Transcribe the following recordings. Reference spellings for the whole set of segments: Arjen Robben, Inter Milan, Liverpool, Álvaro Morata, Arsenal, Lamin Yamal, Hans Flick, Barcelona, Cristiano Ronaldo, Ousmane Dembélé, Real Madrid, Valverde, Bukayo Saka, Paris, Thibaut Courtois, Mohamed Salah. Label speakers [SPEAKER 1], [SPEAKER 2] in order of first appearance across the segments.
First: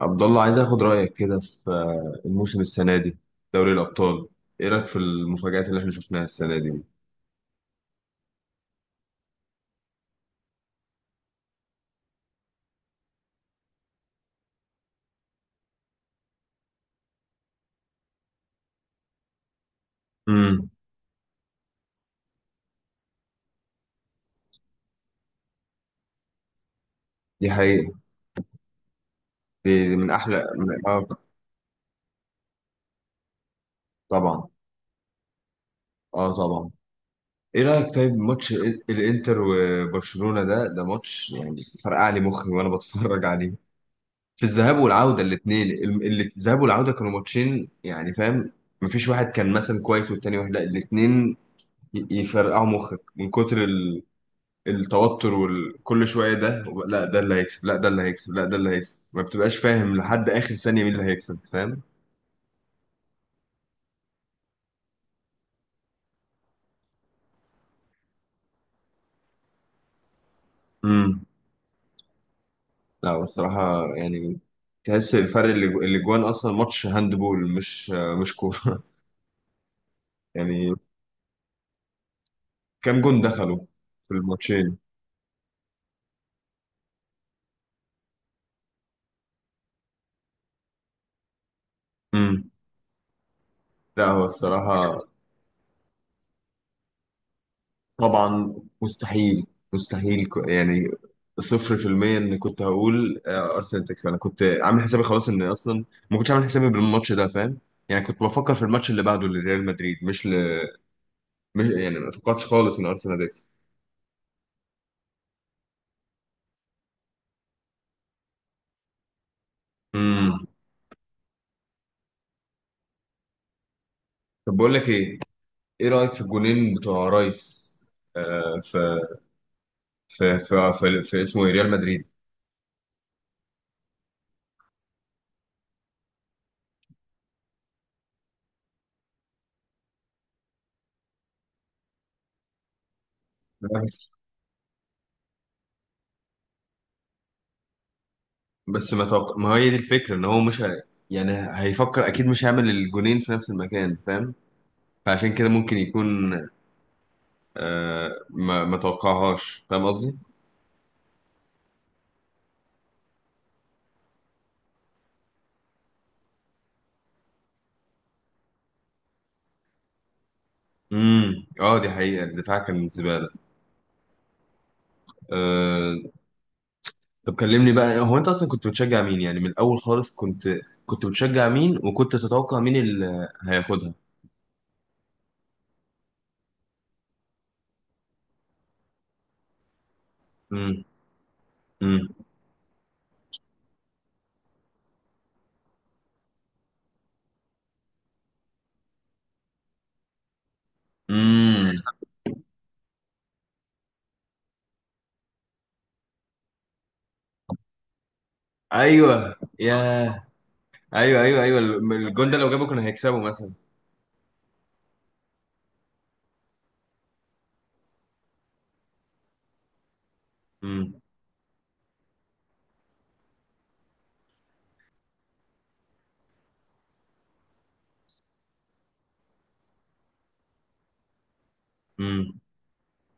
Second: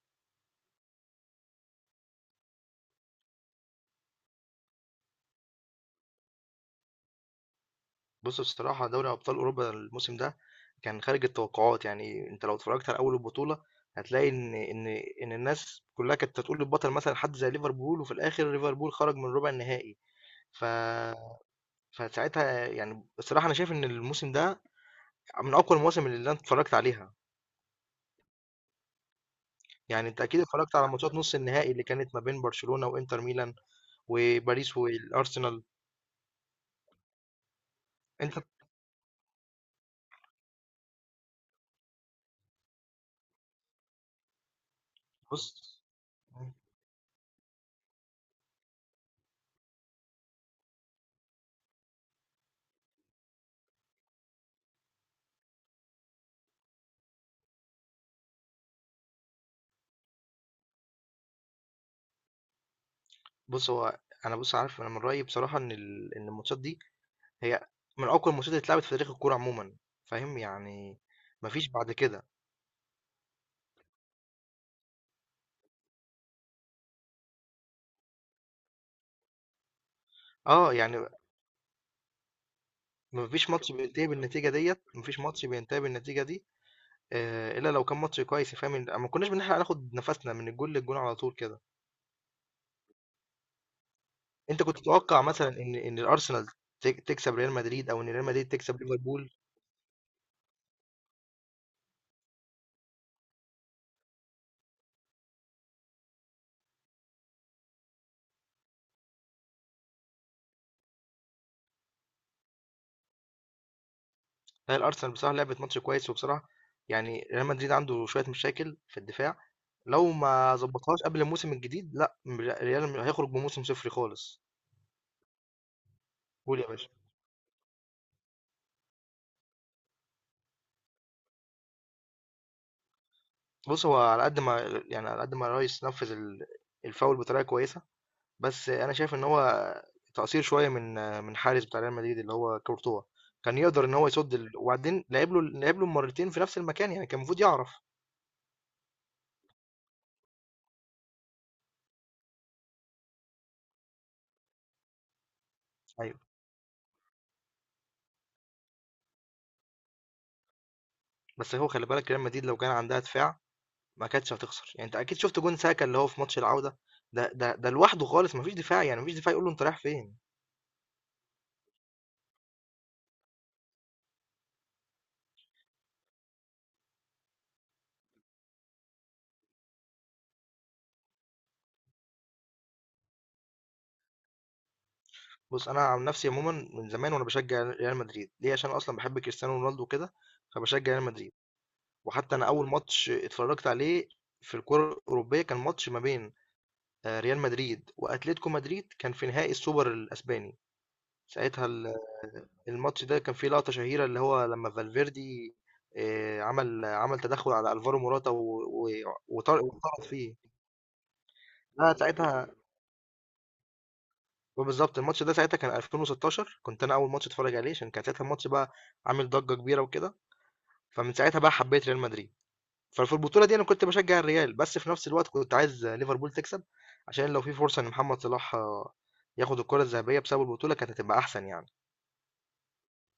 [SPEAKER 1] عبد الله عايز اخد رايك كده في الموسم السنه دي، دوري الابطال. ايه رايك في المفاجآت اللي احنا شفناها السنه دي؟
[SPEAKER 2] بُص بصراحة دوري أبطال أوروبا الموسم ده كان خارج التوقعات، يعني أنت لو اتفرجت على أول البطولة هتلاقي إن الناس كلّها كانت هتقول البطل مثلًا حد زي ليفربول، وفي الآخر ليفربول خرج من ربع النهائي. ف
[SPEAKER 1] امم.
[SPEAKER 2] فساعتها يعني بصراحة أنا شايف إن الموسم ده من أقوى المواسم اللي أنا اتفرجت عليها،
[SPEAKER 1] دي حقيقه. دي
[SPEAKER 2] يعني
[SPEAKER 1] من
[SPEAKER 2] أنت أكيد
[SPEAKER 1] احلى
[SPEAKER 2] اتفرجت
[SPEAKER 1] من...
[SPEAKER 2] على
[SPEAKER 1] اه
[SPEAKER 2] ماتشات نُص النهائي اللي كانت ما بين برشلونة وإنتر ميلان،
[SPEAKER 1] طبعا.
[SPEAKER 2] وباريس والأرسنال.
[SPEAKER 1] اه، طبعا. ايه رايك طيب،
[SPEAKER 2] أنت
[SPEAKER 1] ماتش الانتر وبرشلونه، ده ماتش يعني فرقع لي مخي وانا بتفرج عليه في الذهاب والعوده
[SPEAKER 2] بُص
[SPEAKER 1] الاثنين. الذهاب والعوده كانوا ماتشين يعني، فاهم؟ مفيش واحد كان مثلا كويس والتاني واحد لا، الاثنين يفرقعوا مخك من كتر التوتر، وكل شويه لا ده اللي هيكسب، لا ده اللي هيكسب، لا ده اللي هيكسب. ما بتبقاش فاهم لحد اخر ثانيه مين اللي هيكسب، فاهم؟
[SPEAKER 2] بُص هو أنا بُص عارف أنا من رأيي بصراحة إن إن الماتشات دي هي من أقوى الماتشات اللي اتلعبت في تاريخ الكورة عمومًا، فاهم؟ يعني
[SPEAKER 1] امم.
[SPEAKER 2] ما فيش بعد كده.
[SPEAKER 1] لا، الصراحه يعني تحس الفرق اللي جوان اصلا ماتش هاندبول مش كوره يعني
[SPEAKER 2] يعني
[SPEAKER 1] كام جون
[SPEAKER 2] ما فيش
[SPEAKER 1] دخلوا
[SPEAKER 2] ماتش بينتهي
[SPEAKER 1] في
[SPEAKER 2] بالنتيجة
[SPEAKER 1] الماتشين؟
[SPEAKER 2] ديّة، ما فيش ماتش بينتهي بالنتيجة دي إلا لو كان ماتش كويس، فاهم؟ ما كناش بنلحق ناخد نفسنا من الجون للجون على طول كده.
[SPEAKER 1] امم. لا هو
[SPEAKER 2] أنت كنت
[SPEAKER 1] الصراحه،
[SPEAKER 2] تتوقع مثلًا إن الأرسنال تكسب ريال مدريد أو إن ريال مدريد
[SPEAKER 1] طبعا.
[SPEAKER 2] تكسب ليفربول؟
[SPEAKER 1] مستحيل، مستحيل يعني صفر في المية. ان كنت هقول ارسنال تكسب، انا كنت عامل حسابي خلاص ان اصلا ما كنتش عامل حسابي بالماتش ده، فاهم؟ يعني كنت بفكر في الماتش اللي بعده لريال مدريد، مش. مش يعني، ما توقعتش خالص ان ارسنال هتكسب.
[SPEAKER 2] لا الأرسنال بصراحة لعبت ماتش كويس، وبصراحة يعني ريال مدريد عنده شوية مشاكل في الدفاع، لو
[SPEAKER 1] امم.
[SPEAKER 2] ما ضبطهاش قبل الموسم الجديد لأ، ريال هيخرج بموسم صفري خالص.
[SPEAKER 1] طب بقول لك ايه، ايه رايك في
[SPEAKER 2] قُل يا
[SPEAKER 1] الجولين
[SPEAKER 2] باشا.
[SPEAKER 1] بتوع رايس؟ آه في في اسمه إيه؟ ريال مدريد.
[SPEAKER 2] بص هو على قد ما يعني على قد ما الريس نفذ الفاول بطريقه كويسه، بس انا شايف ان هو تقصير شويه من حارس بتاع ريال مدريد اللي هو كورتوا، كان يقدر ان هو
[SPEAKER 1] بس
[SPEAKER 2] يصد ال... وبعدين لعب له مرتين في نفس المكان، يعني كان المفروض يعرف.
[SPEAKER 1] بس ما توقع، ما هي دي الفكره ان هو مش. يعني هيفكر اكيد مش هيعمل الجولين في نفس المكان، فاهم؟ فعشان كده ممكن
[SPEAKER 2] ايوه،
[SPEAKER 1] يكون ما توقعهاش، فاهم قصدي؟
[SPEAKER 2] بس هو خلي بالك ريال مدريد لو كان عندها دفاع ما كانتش هتخسر، يعني انت اكيد شفت جون ساكا اللي هو في ماتش العوده، ده لوحده خالص، ما فيش دفاع، يعني ما فيش دفاع يقول له انت رايح فين.
[SPEAKER 1] امم، اه، دي حقيقة، الدفاع كان زبالة. آه طب كلمني بقى، هو انت اصلا كنت بتشجع مين يعني من الاول خالص؟ كنت بتشجع مين، وكنت تتوقع مين اللي هياخدها؟
[SPEAKER 2] بص انا عن نفسي عموما من زمان وانا بشجع ريال مدريد، ليه؟ عشان أنا اصلا بحب كريستيانو رونالدو كده،
[SPEAKER 1] امم،
[SPEAKER 2] فبشجع ريال مدريد.
[SPEAKER 1] امم،
[SPEAKER 2] وحتى انا اول ماتش اتفرجت عليه في الكرة الأوروبية كان ماتش ما بين ريال مدريد وأتلتيكو مدريد، كان في نهائي السوبر الأسباني. ساعتها
[SPEAKER 1] امم.
[SPEAKER 2] الماتش ده كان فيه لقطة شهيرة، اللي هو لما فالفيردي عمل تدخل على ألفارو موراتا
[SPEAKER 1] ايوه يا
[SPEAKER 2] وطرد فيه.
[SPEAKER 1] ايوه، ايوه، ايوه،
[SPEAKER 2] لا
[SPEAKER 1] الجون ده
[SPEAKER 2] ساعتها
[SPEAKER 1] لو جابه كانوا هيكسبوا مثلا.
[SPEAKER 2] بالظبط الماتش ده ساعتها كان 2016، كنت انا اول ماتش اتفرج عليه، عشان كان ساعتها الماتش بقى عامل ضجة كبيرة وكده،
[SPEAKER 1] امم،
[SPEAKER 2] فمن ساعتها بقى حبيت ريال مدريد. ففي البطولة دي أنا كنت باشجع الريال، بس في نفس الوقت كنت عايز ليفربول تكسب، عشان لو في فرصة إن محمد صلاح ياخد الكرة الذهبية بسبب البطولة كانت هتبقى أحسن يعني.
[SPEAKER 1] امم.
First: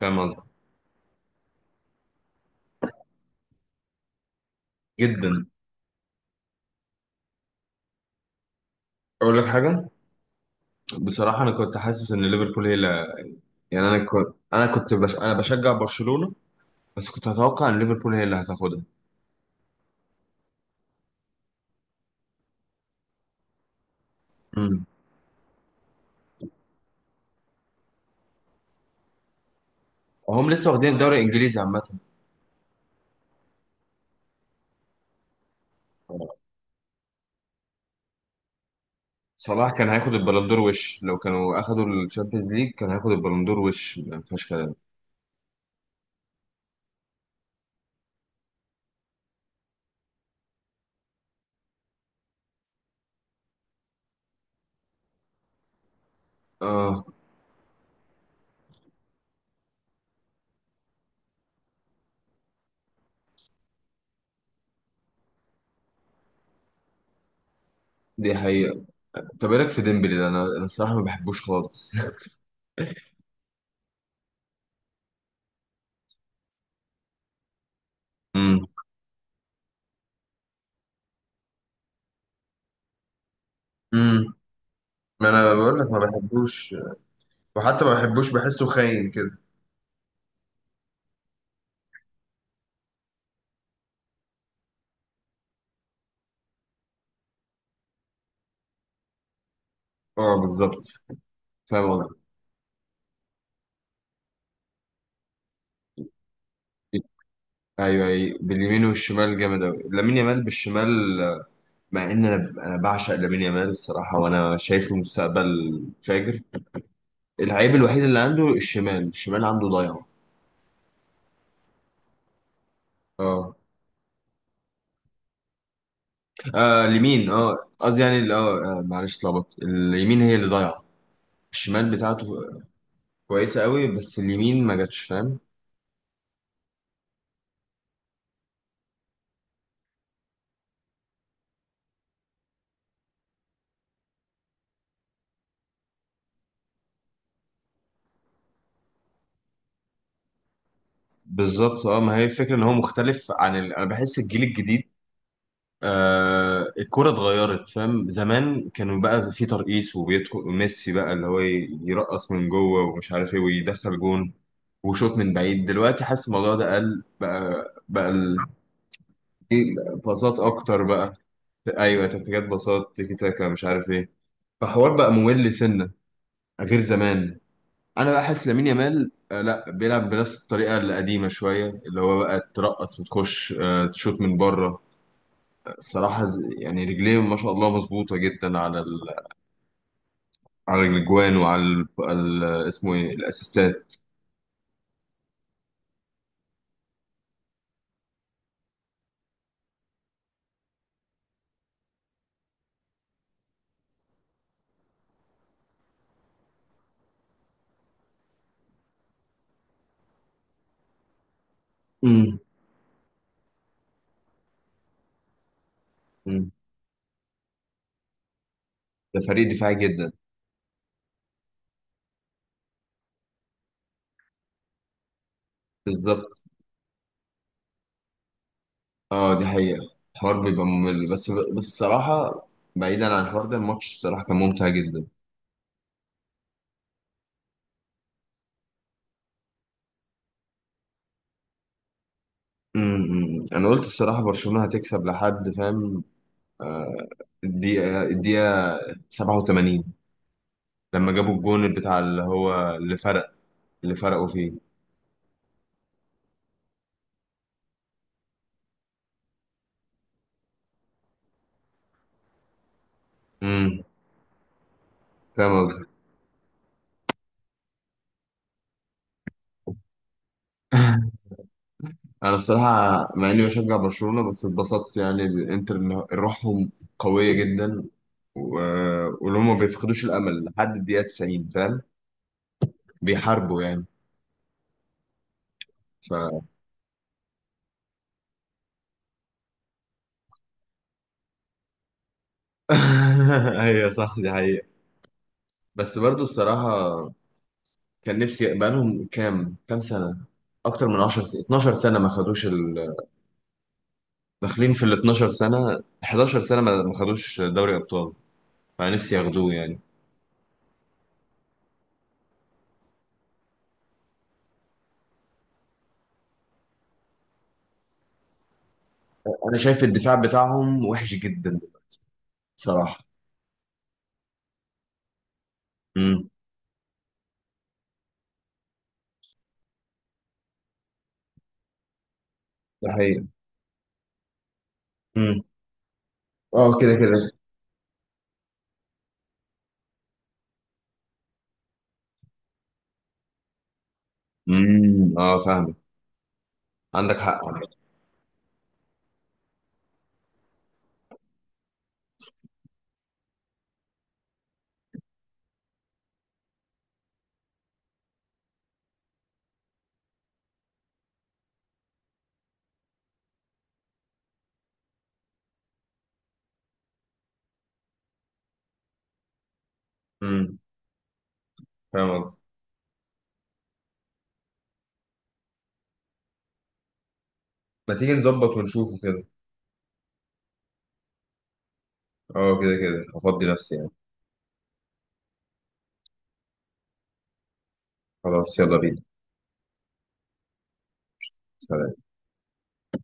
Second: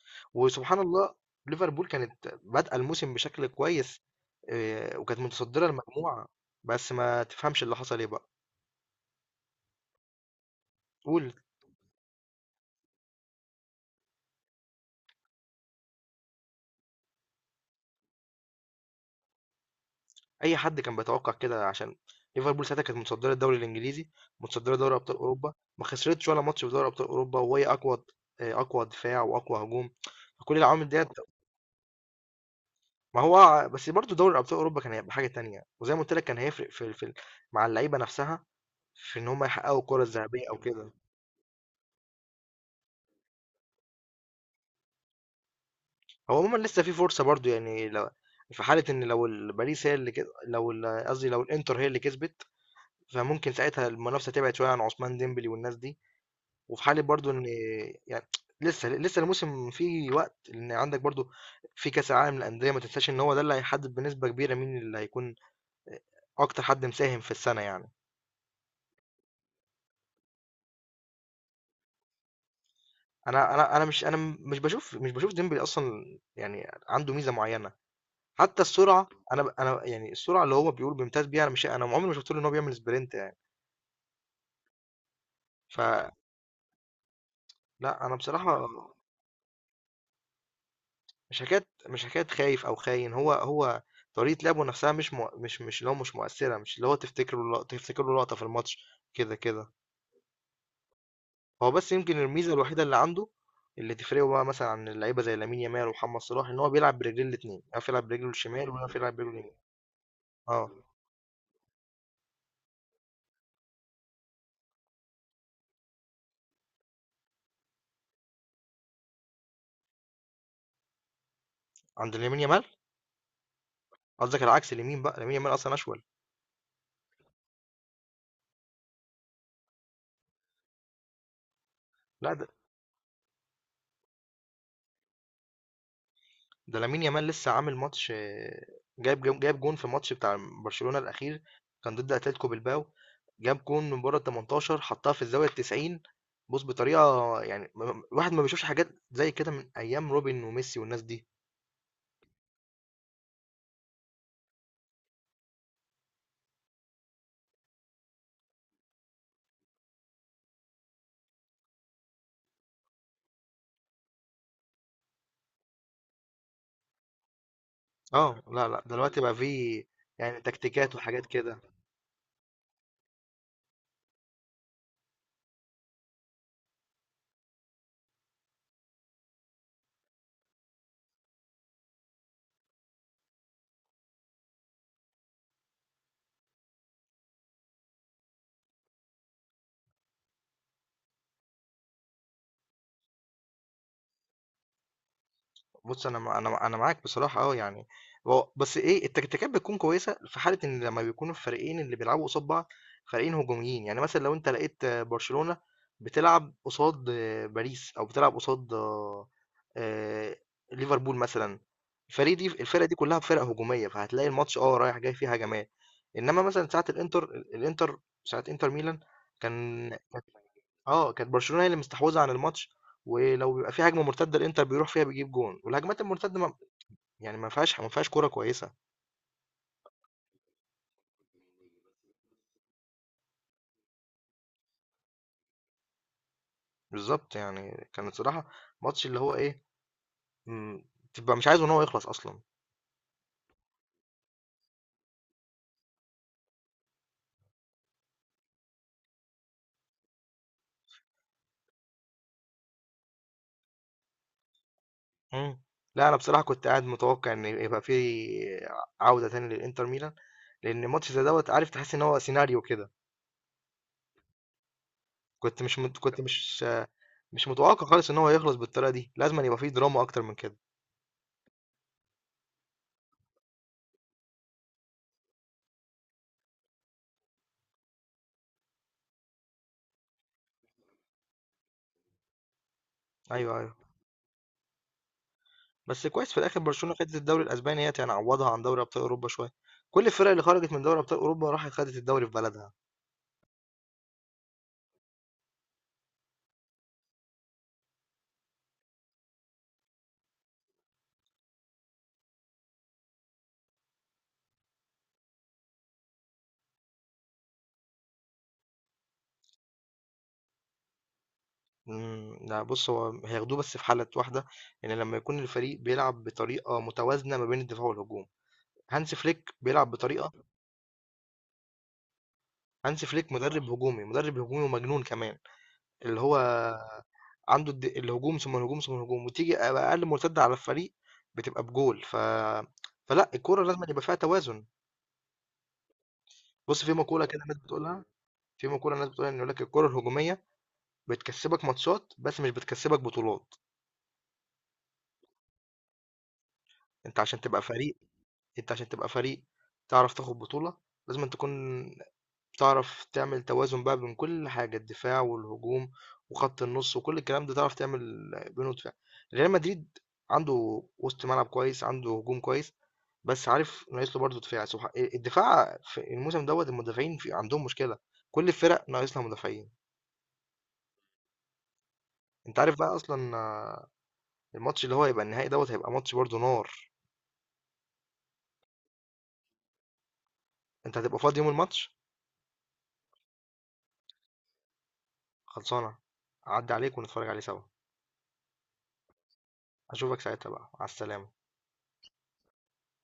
[SPEAKER 1] فاهم قصدي؟
[SPEAKER 2] وسبحان الله، ليفربول كانت بادئة الموسم بشكل كويس، وكانت
[SPEAKER 1] جدا.
[SPEAKER 2] متصدرة المجموعة، بس ما تفهمش اللي حصل إيه بقى.
[SPEAKER 1] اقول لك حاجة،
[SPEAKER 2] قول.
[SPEAKER 1] بصراحة انا كنت حاسس ان ليفربول هي اللي... يعني انا بشجع برشلونة، بس كنت اتوقع ان ليفربول هي اللي هتاخدها.
[SPEAKER 2] أي حد كان بيتوقع كده، عشان ليفربول ساعتها كانت متصدرة الدوري الإنجليزي، متصدرة
[SPEAKER 1] امم.
[SPEAKER 2] دوري أبطال أوروبا، ما خسرتش ولا ماتش في دوري أبطال أوروبا، وهي أقوى أقوى دفاع وأقوى هجوم.
[SPEAKER 1] هم
[SPEAKER 2] فكل
[SPEAKER 1] لسه
[SPEAKER 2] العوامل
[SPEAKER 1] واخدين
[SPEAKER 2] ديت،
[SPEAKER 1] الدوري الانجليزي عامه.
[SPEAKER 2] ما هو بس برضه دوري ابطال اوروبا كان هيبقى حاجه تانية، وزي ما قلت لك كان هيفرق في مع اللعيبه نفسها، في ان هم
[SPEAKER 1] صلاح
[SPEAKER 2] يحققوا
[SPEAKER 1] كان
[SPEAKER 2] الكره
[SPEAKER 1] هياخد
[SPEAKER 2] الذهبيه او
[SPEAKER 1] البلندور
[SPEAKER 2] كده.
[SPEAKER 1] وش، لو كانوا اخدوا الشامبيونز ليج كان هياخد البلندور وش، ما فيهاش كلام.
[SPEAKER 2] هو عموما لسه في فرصه برضه، يعني لو في حاله ان لو باريس هي اللي كده، لو قصدي لو الانتر هي اللي كسبت، فممكن ساعتها المنافسه تبعد شويه عن عثمان ديمبلي والناس دي. وفي حاله
[SPEAKER 1] اه،
[SPEAKER 2] برضه ان يعني لسه لسه الموسم فيه وقت، لان عندك برضه في كاس العالم للانديه، ما تنساش ان هو ده اللي هيحدد بنسبه كبيره مين اللي هيكون اكتر حد مساهم في السنه يعني.
[SPEAKER 1] دي حقيقة. طب ايه رايك في ديمبلي ده؟ انا الصراحة ما بحبوش خالص
[SPEAKER 2] انا انا انا مش انا مش بشوف مش بشوف ديمبلي اصلا، يعني عنده ميزه معينه. حتى
[SPEAKER 1] امم،
[SPEAKER 2] السرعه، انا يعني السرعه اللي هو بيقول بيمتاز بيها، انا مش انا عمري ما شفت له ان هو بيعمل سبرنت يعني.
[SPEAKER 1] امم، ما انا بقول لك ما
[SPEAKER 2] فلا
[SPEAKER 1] بحبوش. وحتى ما
[SPEAKER 2] انا
[SPEAKER 1] بحبوش، بحسه
[SPEAKER 2] بصراحه
[SPEAKER 1] خاين كده.
[SPEAKER 2] مش حكايه خايف او خاين. هو طريقه لعبه نفسها مش مؤثره، مش اللي هو تفتكر له لقطه في الماتش كده كده.
[SPEAKER 1] اه، بالظبط،
[SPEAKER 2] هو
[SPEAKER 1] فاهم
[SPEAKER 2] بس
[SPEAKER 1] قصدي.
[SPEAKER 2] يمكن الميزه الوحيده اللي عنده، اللي تفرقه بقى مثلا عن اللعيبه زي لامين يامال ومحمد صلاح، ان هو بيلعب برجلين الاثنين، يعرف
[SPEAKER 1] ايوه،
[SPEAKER 2] يلعب برجله
[SPEAKER 1] ايوه،
[SPEAKER 2] الشمال
[SPEAKER 1] باليمين
[SPEAKER 2] ويعرف يلعب برجله
[SPEAKER 1] والشمال
[SPEAKER 2] اليمين.
[SPEAKER 1] جامد قوي، لامين يامال
[SPEAKER 2] اه،
[SPEAKER 1] بالشمال. مع ان انا بعشق لامين يامال الصراحه، وانا شايفه مستقبل فاجر. العيب الوحيد اللي عنده، الشمال، الشمال عنده ضايع.
[SPEAKER 2] عند لامين يامال
[SPEAKER 1] اه،
[SPEAKER 2] قصدك العكس، اليمين بقى لامين يامال اصلا اشول.
[SPEAKER 1] آه، اليمين اه قصدي يعني معلش، اتلخبطت، اليمين هي اللي ضايعه، الشمال بتاعته
[SPEAKER 2] لا ده,
[SPEAKER 1] كويسه قوي، بس اليمين ما جاتش، فاهم؟
[SPEAKER 2] ده لامين يامال لسه عامل ماتش، جايب جون في ماتش بتاع برشلونة الاخير، كان ضد اتلتيكو بلباو. جاب جون من بره ال 18، حطها في الزاويه ال 90. بص بطريقه يعني، الواحد ما بيشوفش حاجات زي كده من ايام روبن وميسي والناس دي.
[SPEAKER 1] بالظبط. اه، ما هي الفكره ان هو مختلف. انا بحس الجيل الجديد، الكرة اتغيرت، فاهم؟ زمان كانوا بقى في ترقيص، وبيدخل ميسي بقى اللي هو يرقص من جوه ومش عارف ايه ويدخل جون وشوط من بعيد. دلوقتي حاسس الموضوع ده قل بقى، بقى ال-
[SPEAKER 2] اه لا لا، دلوقتي بقى
[SPEAKER 1] إيه،
[SPEAKER 2] في،
[SPEAKER 1] باصات
[SPEAKER 2] يعني
[SPEAKER 1] اكتر
[SPEAKER 2] تكتيكات
[SPEAKER 1] بقى.
[SPEAKER 2] وحاجات كده.
[SPEAKER 1] ايوه، تكتيكات، باصات، تيكي تاكا، مش عارف ايه. فحوار بقى ممل سنه غير زمان. انا بقى حاسس لامين يامال لا بيلعب بنفس الطريقه القديمه شويه، اللي هو بقى ترقص وتخش، تشوط من بره. الصراحه يعني رجليه ما شاء الله مظبوطه جدا على الاجوان وعلى اسمه ايه، الاسيستات.
[SPEAKER 2] بُص، أنا معاك بصراحة، يعني هو بس التكتيكات بتكون كويسة في حالة إن لمّا بيكونوا الفريقين اللي بيلعبوا قصاد بعض فريقين هجوميين. يعني مثلًا لو أنت لقيت برشلونة بتلعب قصاد باريس، أو بتلعب قصاد آآ ليفربول مثلًا، الفريق
[SPEAKER 1] امم.
[SPEAKER 2] دي الفرق دي كلها فرق هجومية، فهتلاقي الماتش رايح جاي فيه هجمات. إنما مثلًا ساعة الإنتر الإنتر ساعة إنتر ميلان،
[SPEAKER 1] ده فريق دفاعي
[SPEAKER 2] كان
[SPEAKER 1] جدا.
[SPEAKER 2] كانت كانت برشلونة هي اللي مستحوذة عن الماتش، ولو بيبقى في هجمة مرتدة الإنتر بيروح فيها بيجيب جون، والهجمات
[SPEAKER 1] بالظبط.
[SPEAKER 2] المرتدة ما فيهاش كورة كويسة.
[SPEAKER 1] اه، دي حقيقة الحوار بيبقى ممل، بس الصراحة بعيدا عن الحوار ده، الماتش الصراحة كان ممتع جدا.
[SPEAKER 2] بالضبط، يعني كان الصراحة ماتش اللي هو إيه، إمم، تبقى مش عايزه إن هو يخلص أصلًا.
[SPEAKER 1] امم. انا قلت الصراحة برشلونة هتكسب لحد فاهم الدقيقة 87، لما جابوا الجون بتاع اللي هو اللي فرق، اللي فرقوا فيه.
[SPEAKER 2] إمم، لأ أنا بصراحة كنت قاعد متوقع إن يبقى في عودة تاني للإنتر ميلان، لان ماتش زي دوت عارف تحس ان هو سيناريو كده.
[SPEAKER 1] امم،
[SPEAKER 2] كنت
[SPEAKER 1] فاهم
[SPEAKER 2] مش
[SPEAKER 1] قصدي
[SPEAKER 2] مت... كنت مش مش متوقع خالص ان هو يخلص بالطريقه دي، لازم أن يبقى فيه دراما اكتر من كده.
[SPEAKER 1] انا الصراحة مع اني بشجع برشلونة بس اتبسطت، يعني الانتر إن روحهم قوية جدا، و... ولهم ما بيفقدوش الامل لحد الدقيقة 90، فاهم؟
[SPEAKER 2] ايوه،
[SPEAKER 1] بيحاربوا
[SPEAKER 2] ايوه.
[SPEAKER 1] يعني.
[SPEAKER 2] بس
[SPEAKER 1] ف
[SPEAKER 2] كويس في الاخر برشلونه خدت الدوري الاسباني، هي يعني عوضها عن دوري ابطال اوروبا شويه. كل الفرق اللي خرجت من دوري ابطال اوروبا راحت خدت الدوري في بلدها.
[SPEAKER 1] ايوه، صح، دي حقيقة. بس برضو الصراحة كان نفسي بقالهم كام، كام سنة، اكتر من 10 سنة، 12 سنة ما خدوش داخلين في ال 12 سنة، 11 سنة ما خدوش دوري ابطال، فنفسي ياخدوه يعني.
[SPEAKER 2] امم، لا، بص هو هياخدوه بس في حاله واحده، ان لما يكون الفريق بيلعب بطريقه متوازنه ما بين الدفاع والهجوم. هانس فليك
[SPEAKER 1] انا شايف
[SPEAKER 2] بيلعب
[SPEAKER 1] الدفاع
[SPEAKER 2] بطريقه،
[SPEAKER 1] بتاعهم وحش جدا،
[SPEAKER 2] هانس
[SPEAKER 1] بصراحة.
[SPEAKER 2] فليك مدرب هجومي، مدرب هجومي ومجنون كمان، اللي
[SPEAKER 1] امم.
[SPEAKER 2] هو عنده الهجوم، ثم الهجوم، ثم الهجوم، وتيجي أقل مرتدة على الفريق بتبقى بجول.
[SPEAKER 1] ده حقيقة.
[SPEAKER 2] فلأ الكورة لازمًا يبقى فيها توازن.
[SPEAKER 1] امم، اه،
[SPEAKER 2] بُص، في
[SPEAKER 1] كده
[SPEAKER 2] مقولة
[SPEAKER 1] كده.
[SPEAKER 2] كده الناس بتقولها، في مقولة الناس بتقولها إن يقول لك الكورة الهجومية بتكسبك ماتشات، بس مش بتكسبك بطولات.
[SPEAKER 1] امم، اه، فاهم، عندك
[SPEAKER 2] أنت
[SPEAKER 1] حق.
[SPEAKER 2] عشان تبقى فريق أنت عشان تبقى فريق تعرف تاخد بطولة لازمًا تكون تعرف تعمل توازن بقى بين كل حاجة، الدفاع والهجوم وخط النص وكل الكلام ده، تعرف تعمل بينه دفاع. ريال مدريد عنده وسط ملعب كويس، عنده هجوم كويس، بس عارف ناقص له برضه دفاع. سبحان الدفاع في الموسم دوت، المدافعين في عندهم مشكلة، كل الفرق ناقص لها مدافعين.
[SPEAKER 1] امم، فاهم قصدي.
[SPEAKER 2] انت عارف بقى اصلا، الماتش اللي هو هيبقى النهائي دوت هيبقى ماتش برضه نار.
[SPEAKER 1] ما تيجي نظبط ونشوفه كده.
[SPEAKER 2] انت هتبقى فاضي يوم الماتش؟
[SPEAKER 1] اه، كده كده، افضي نفسي يعني.
[SPEAKER 2] خلصانة، عدى عليك ونتفرج عليه سوا.
[SPEAKER 1] خلاص، يلا بينا.
[SPEAKER 2] اشوفك ساعتها بقى، على السلامة.
[SPEAKER 1] سلام.